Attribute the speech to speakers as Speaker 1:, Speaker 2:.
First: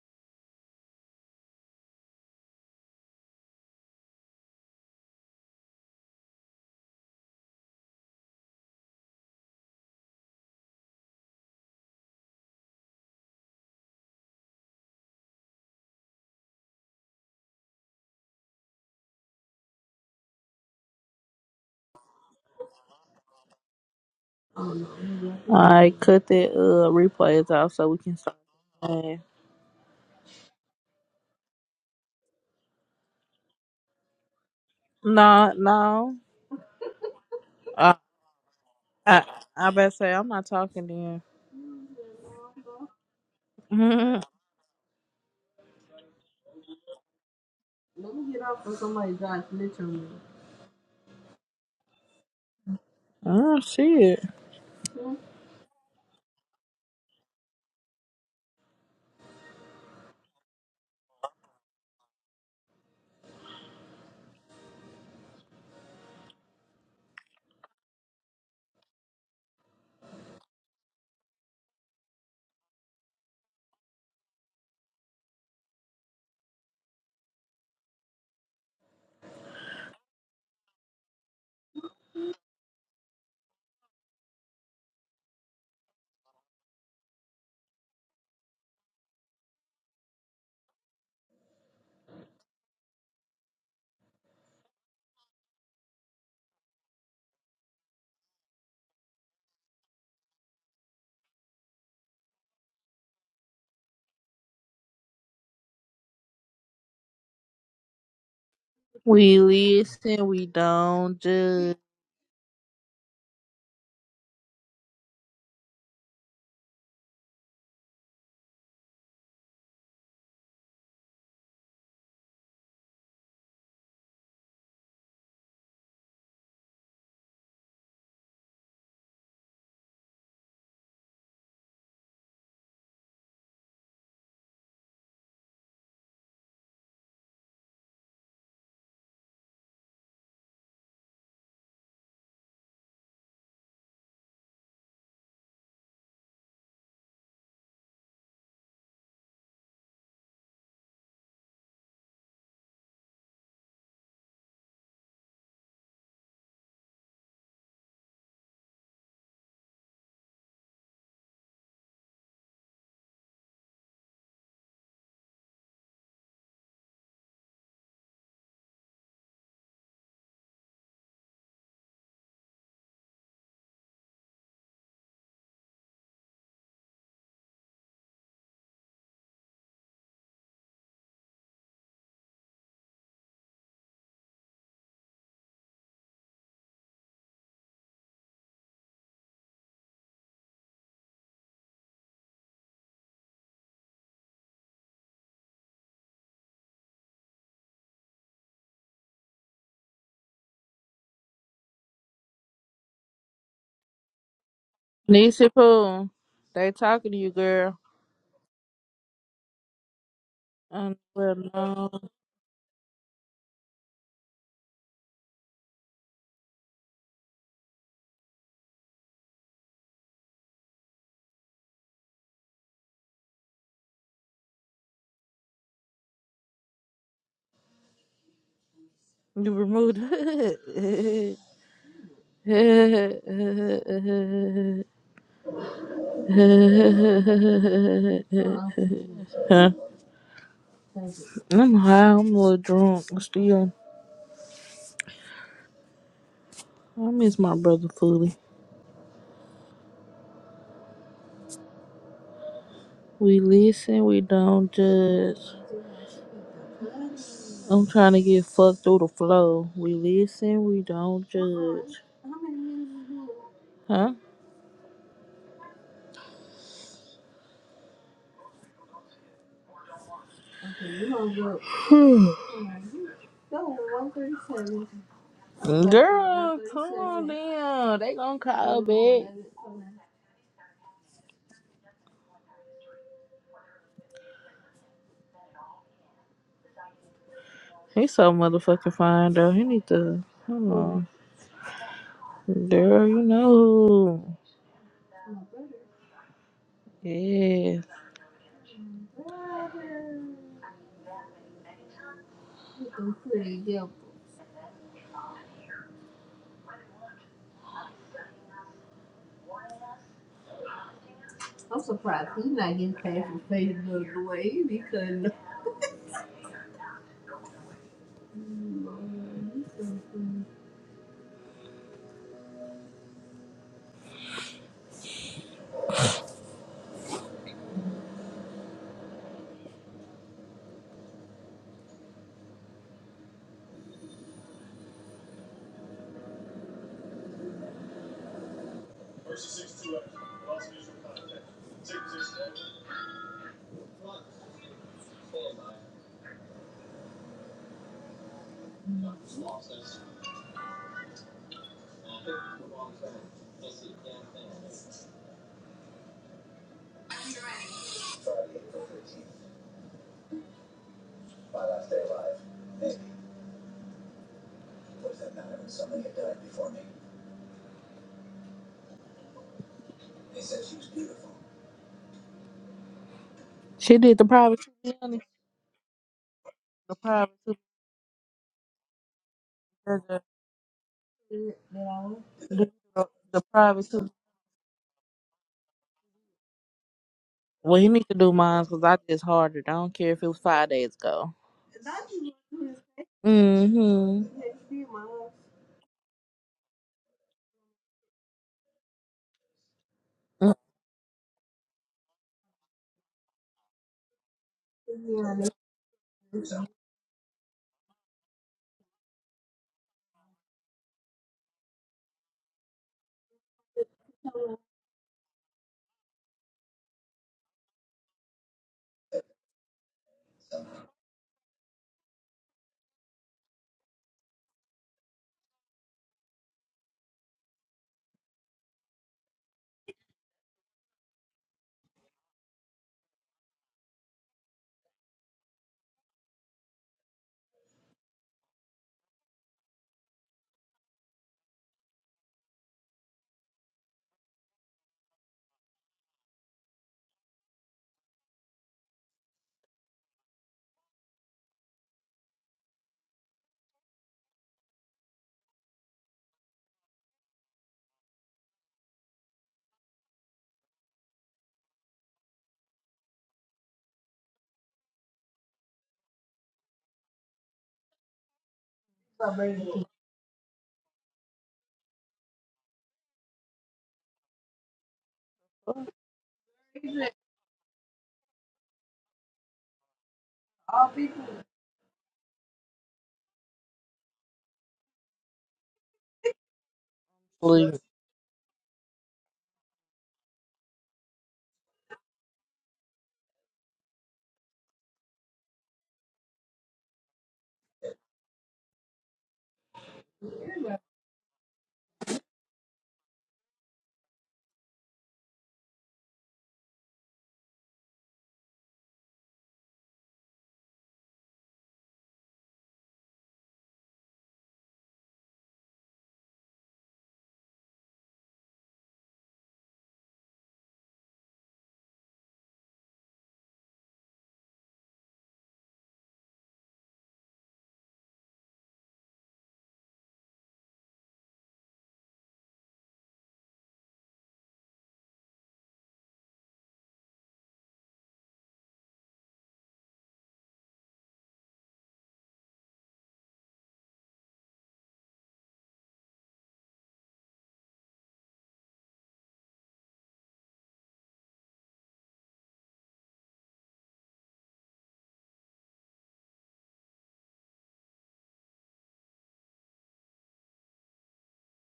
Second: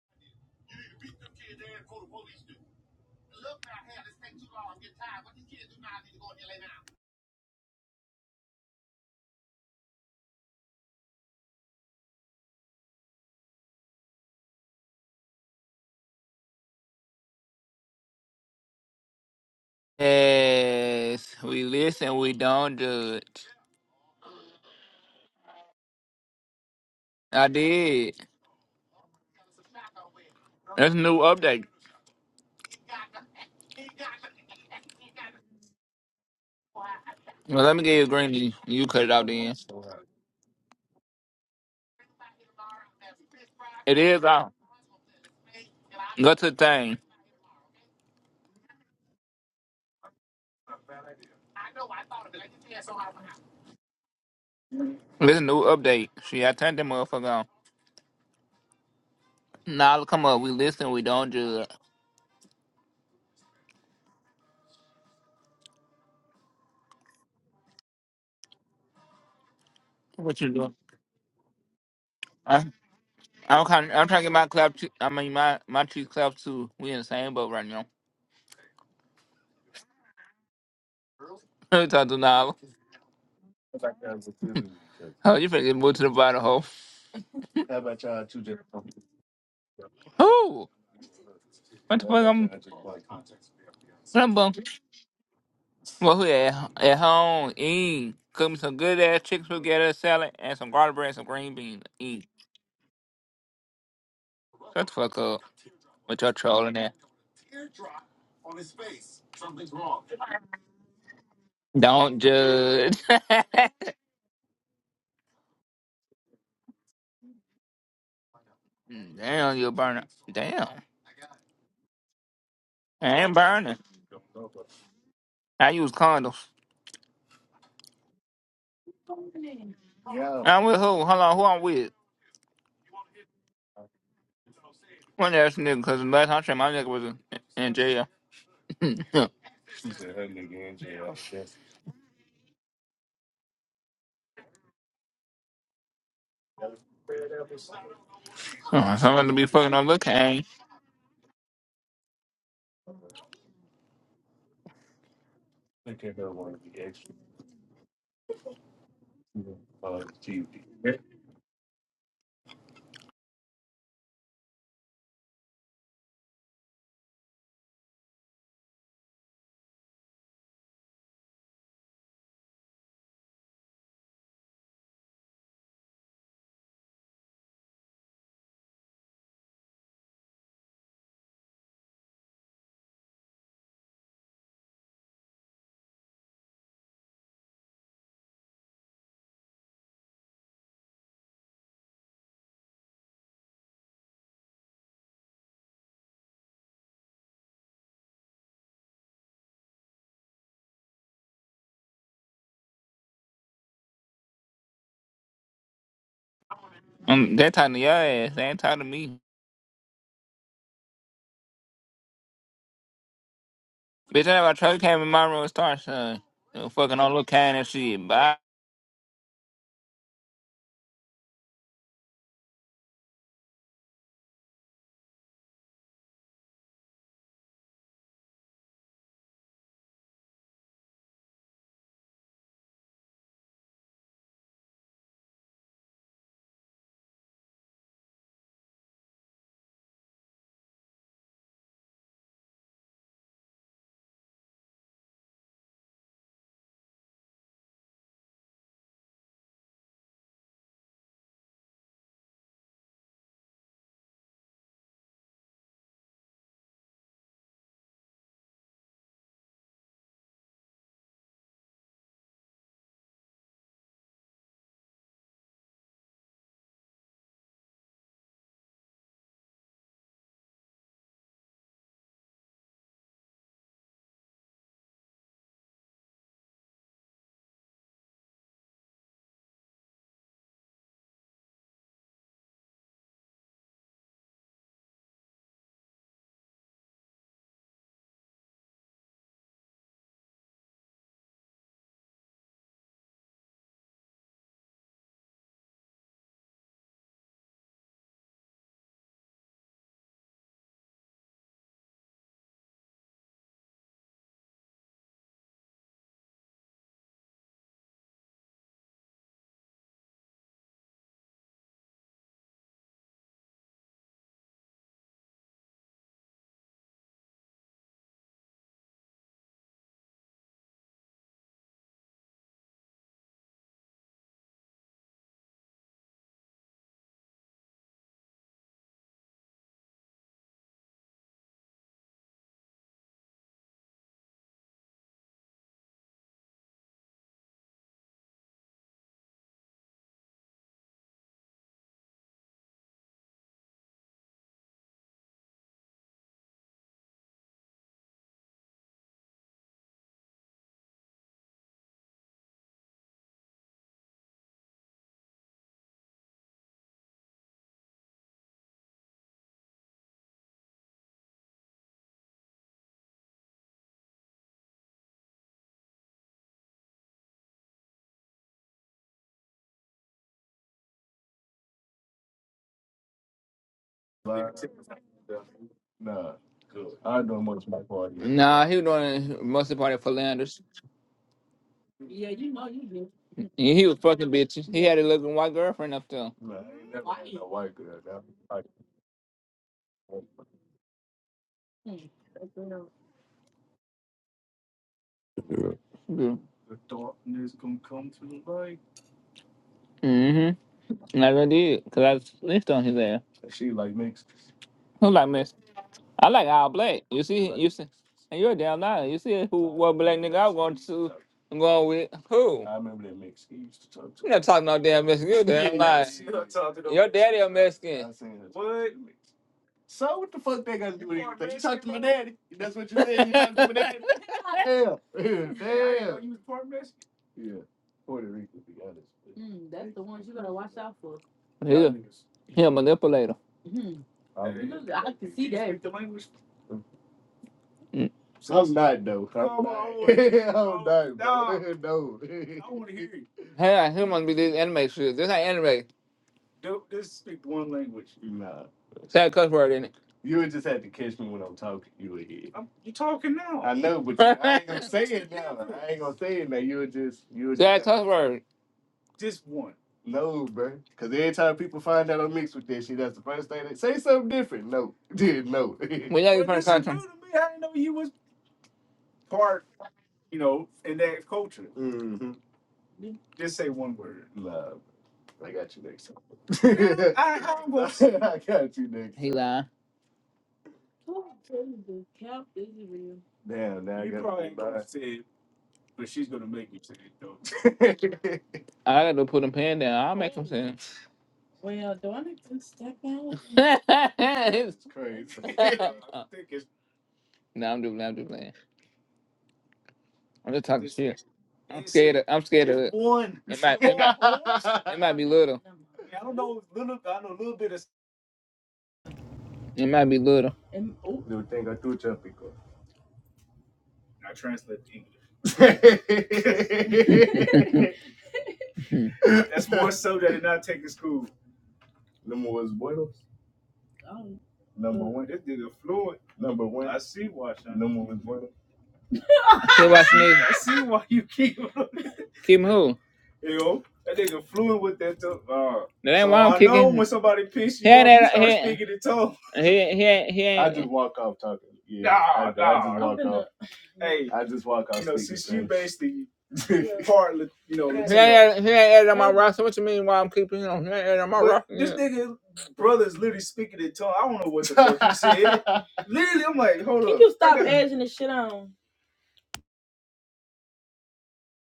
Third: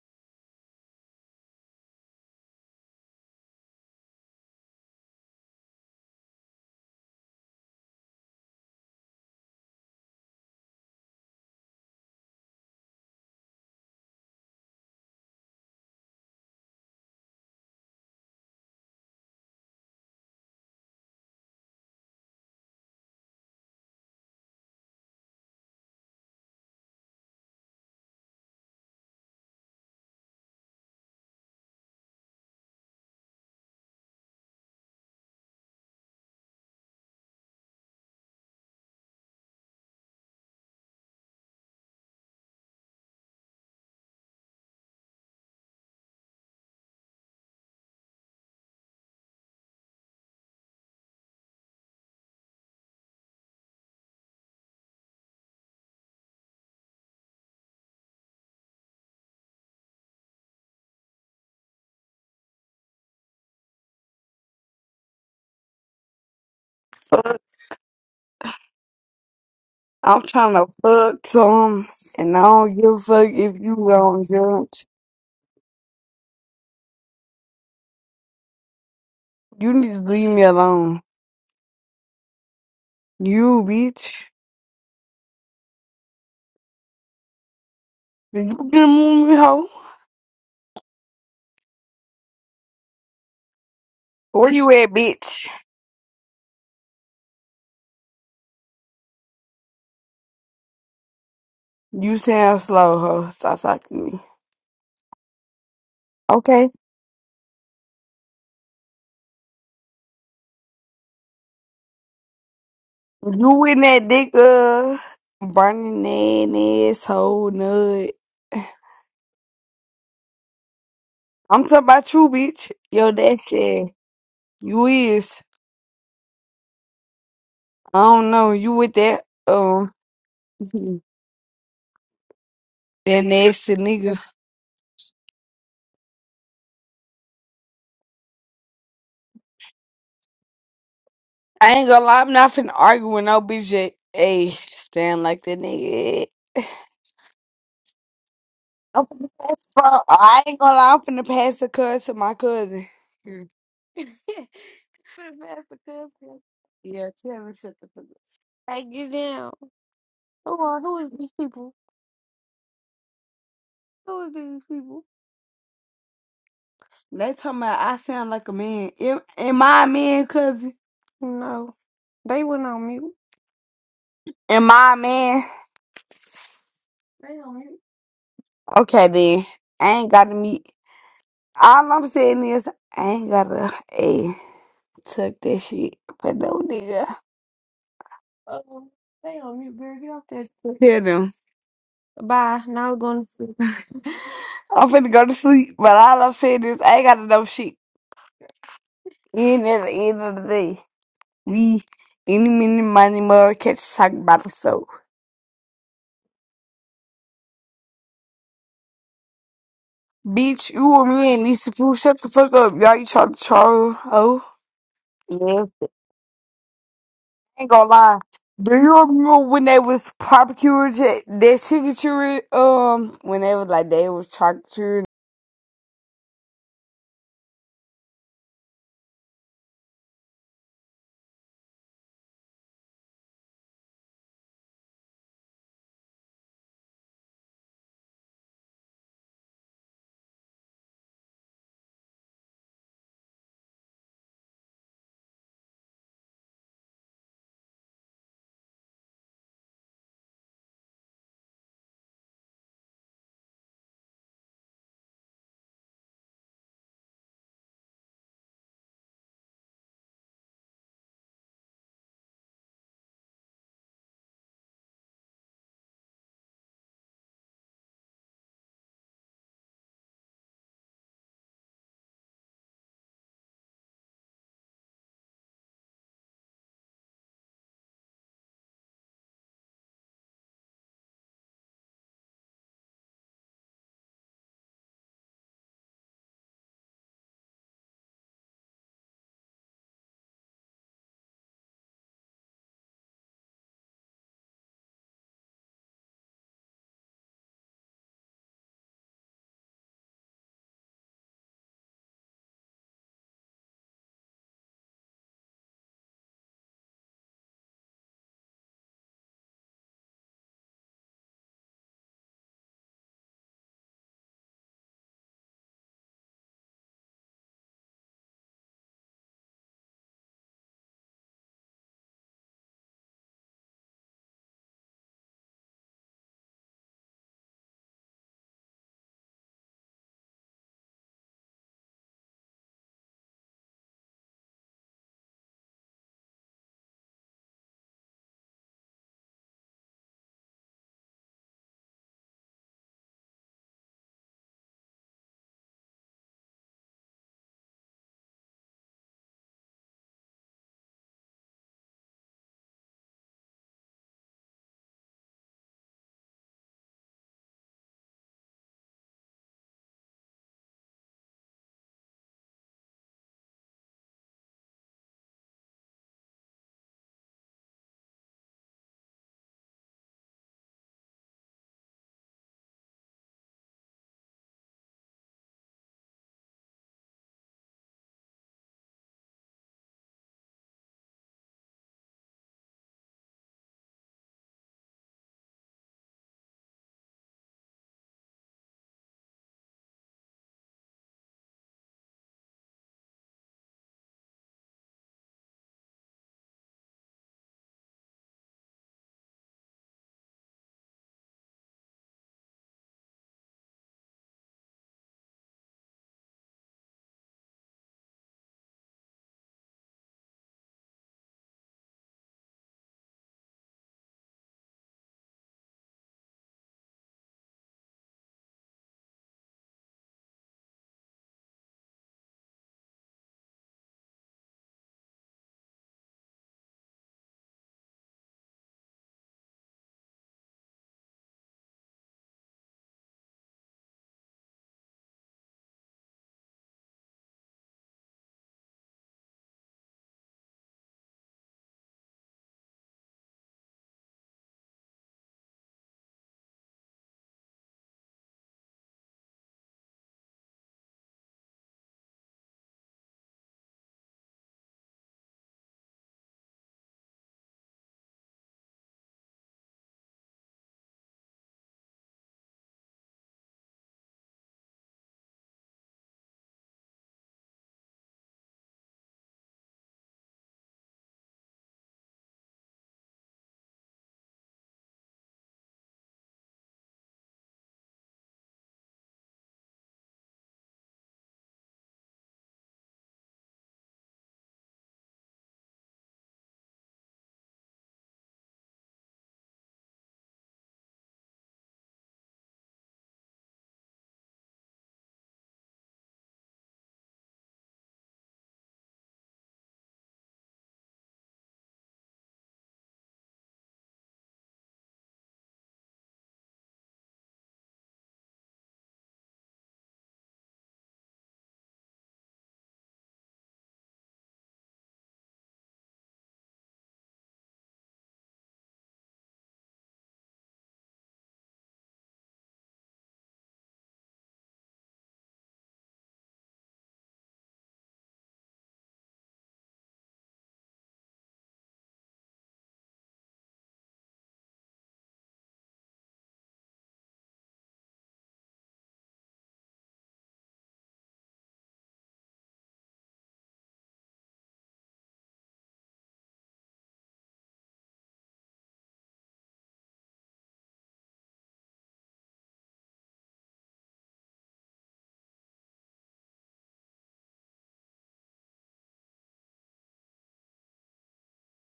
Speaker 1: Yes, we listen, we don't judge.
Speaker 2: I cut that uh
Speaker 1: I
Speaker 2: replays off so we
Speaker 1: did.
Speaker 2: can start. playing.
Speaker 1: That's a new update.
Speaker 2: No, no.
Speaker 1: Well, let me
Speaker 2: Uh,
Speaker 1: get you a green G. You cut it
Speaker 2: I
Speaker 1: out then.
Speaker 2: I better say I'm not talking to you.
Speaker 1: It
Speaker 2: Mhm.
Speaker 1: is out. Go to the thing.
Speaker 2: oh shit.
Speaker 1: This a new update. See, I turned that motherfucker on. Now nah, come up. We listen, we don't judge.
Speaker 3: fuck. I'm
Speaker 1: What you
Speaker 3: trying to
Speaker 1: doing?
Speaker 3: fuck some, and I
Speaker 1: I,
Speaker 3: don't give a fuck if
Speaker 1: I'm,
Speaker 3: you
Speaker 1: kind I'm trying to
Speaker 3: don't
Speaker 1: get my clap.
Speaker 3: judge.
Speaker 1: Too, I mean, my my cheeks clap too. We in the same boat right now.
Speaker 3: You need to leave me alone.
Speaker 1: Let me Talk to Nala.
Speaker 3: You bitch.
Speaker 1: Oh, you finna get moved to the bottom hole.
Speaker 3: Did you get a move hoe?
Speaker 1: Who? What the fuck? I'm. I'm
Speaker 3: Where
Speaker 1: bummed.
Speaker 3: you at, bitch?
Speaker 1: Well, who at, at home, eat. Cook me some good ass chicken spaghetti salad and some garlic bread and some green beans.
Speaker 3: You
Speaker 1: Eat.
Speaker 3: sound slow, hoe. Stop talking to me.
Speaker 1: Shut the fuck up with your
Speaker 3: Okay.
Speaker 1: trolling that.
Speaker 2: We listen, we don't judge.
Speaker 1: Don't judge.
Speaker 3: You in that dick, uh, burning that asshole nut.
Speaker 1: Damn, you a burner. Damn.
Speaker 3: I'm talking about you, bitch. Yo,
Speaker 1: I ain't
Speaker 3: that
Speaker 1: burning.
Speaker 3: shit. You is.
Speaker 1: I use condoms.
Speaker 3: I don't know. You with that, um,
Speaker 1: Yeah. I'm with who? Hold on, who I'm with?
Speaker 3: that nasty nigga.
Speaker 1: One ass nigga, because the last time I checked, my nigga was in, in jail. oh,
Speaker 3: I ain't gonna lie, I'm not finna argue with no BJ. Hey, stand like that nigga. I'm
Speaker 1: somebody
Speaker 3: finna
Speaker 1: to be
Speaker 3: pass
Speaker 1: fucking
Speaker 3: the
Speaker 1: on
Speaker 3: phone.
Speaker 1: look, I
Speaker 3: I
Speaker 1: ain't.
Speaker 3: ain't gonna lie, I'm finna pass the cuz to my cousin. Here. finna pass the cousin. Yeah, tell him shut the fuck up. Hey, get down. Who are, who is these people? Who is these people? They talking about I sound like a man. Am, am I a man, cousin? No, they went on mute. Am I a man? They on mute. Okay, then. I ain't gotta meet. All I'm saying is I ain't gotta a took that shit for no nigga. Oh, they on mute, girl. Get off that shit. Hear them. Bye. Now I'm going to sleep. I'm finna go to sleep, but all I'm saying is I ain't gotta know shit. And at the end of the day, we any mini money mother catch talking about the soul.
Speaker 2: Nisha Pooh, they talking to you,
Speaker 1: I'm, they talking
Speaker 2: girl.
Speaker 1: to your ass. They ain't talking to me.
Speaker 3: Bitch,
Speaker 2: Um,
Speaker 3: you and me
Speaker 2: well,
Speaker 3: and Lisa
Speaker 2: no,
Speaker 3: Pooh, shut the fuck up. Y'all you trying to troll.
Speaker 1: Bitch, I
Speaker 3: Oh.
Speaker 1: never tried to came in my room and
Speaker 3: Yes.
Speaker 1: start son. You know, fucking all look kind and
Speaker 3: ain't gonna
Speaker 1: shit.
Speaker 3: lie.
Speaker 1: But
Speaker 3: Do you remember when they was barbecuing that that chicken churri? Um, when they was like they was charcuterie
Speaker 2: you removed. huh? I'm high. I'm a little drunk. Still, I miss my brother fully. We listen, we don't judge. I'm trying to get fucked through the flow. We listen, we don't judge. Huh? Girl, come on down. They gonna call back. He's so motherfucking fine though. He need to come on. Girl, you know who. Yeah. She did the private Tubiani.
Speaker 1: I,
Speaker 2: The private Tubiani.
Speaker 1: nah, he was doing most of the party for
Speaker 2: The,
Speaker 1: Landers.
Speaker 2: the
Speaker 1: He,
Speaker 2: private
Speaker 1: he was
Speaker 2: Tubiani.
Speaker 1: fucking bitches. He had a looking white girlfriend up there.
Speaker 2: Well, he need to do mine because I just harder. I don't care if it was five days ago. Mm-hmm.
Speaker 1: Mm-hmm. And I really did, because I snitched on his ass. Who like miss? I like all black. You see, you see, and you're a damn liar. You see who what black nigga I want to I'm going with? Who? you You not talking no damn Mexican. You're a damn liar. Your daddy a Mexican. he a manipulator. Mm. Hell, he must be this anime shit. This ain't anime. Don't just speak one language. Say a cuss word in it. I'm, you talking now? word. Just one. y'all get Well, from this is new to me. I didn't know you was part, you know, in that culture. Just say one word. I humble. lying. Said, but she's gonna make me say it though.
Speaker 2: Hallelujah.
Speaker 1: I gotta put a pen down. I'll make him sin. It's It's yeah, I think it's no, I'm just, I'm just playing. I'm just talking it's shit. I'm it's scared. Of, I'm scared it's of it's it. One. It might, might be little. I don't know little. I know a little bit of. It might be little. I translate to English. That's more so that it not taking school. Number one. This nigga fluent. Sea wash. Quit watching niggas. I see why you keep Kim who? You know, that nigga fluent with that too. Uh, That ain't so why I'm I kicking. I know when somebody piss you, He ain't off, start speaking in tongue. he, ain't- he, ain't- Hey, it's the part, you know, He Latino. ain't, he ain't added roster. What you mean? Why I'm keeping him? He ain't added on my roster. this Yeah. nigga brother's literally speaking in tongue. I don't know what the literally. I'm like, hold on.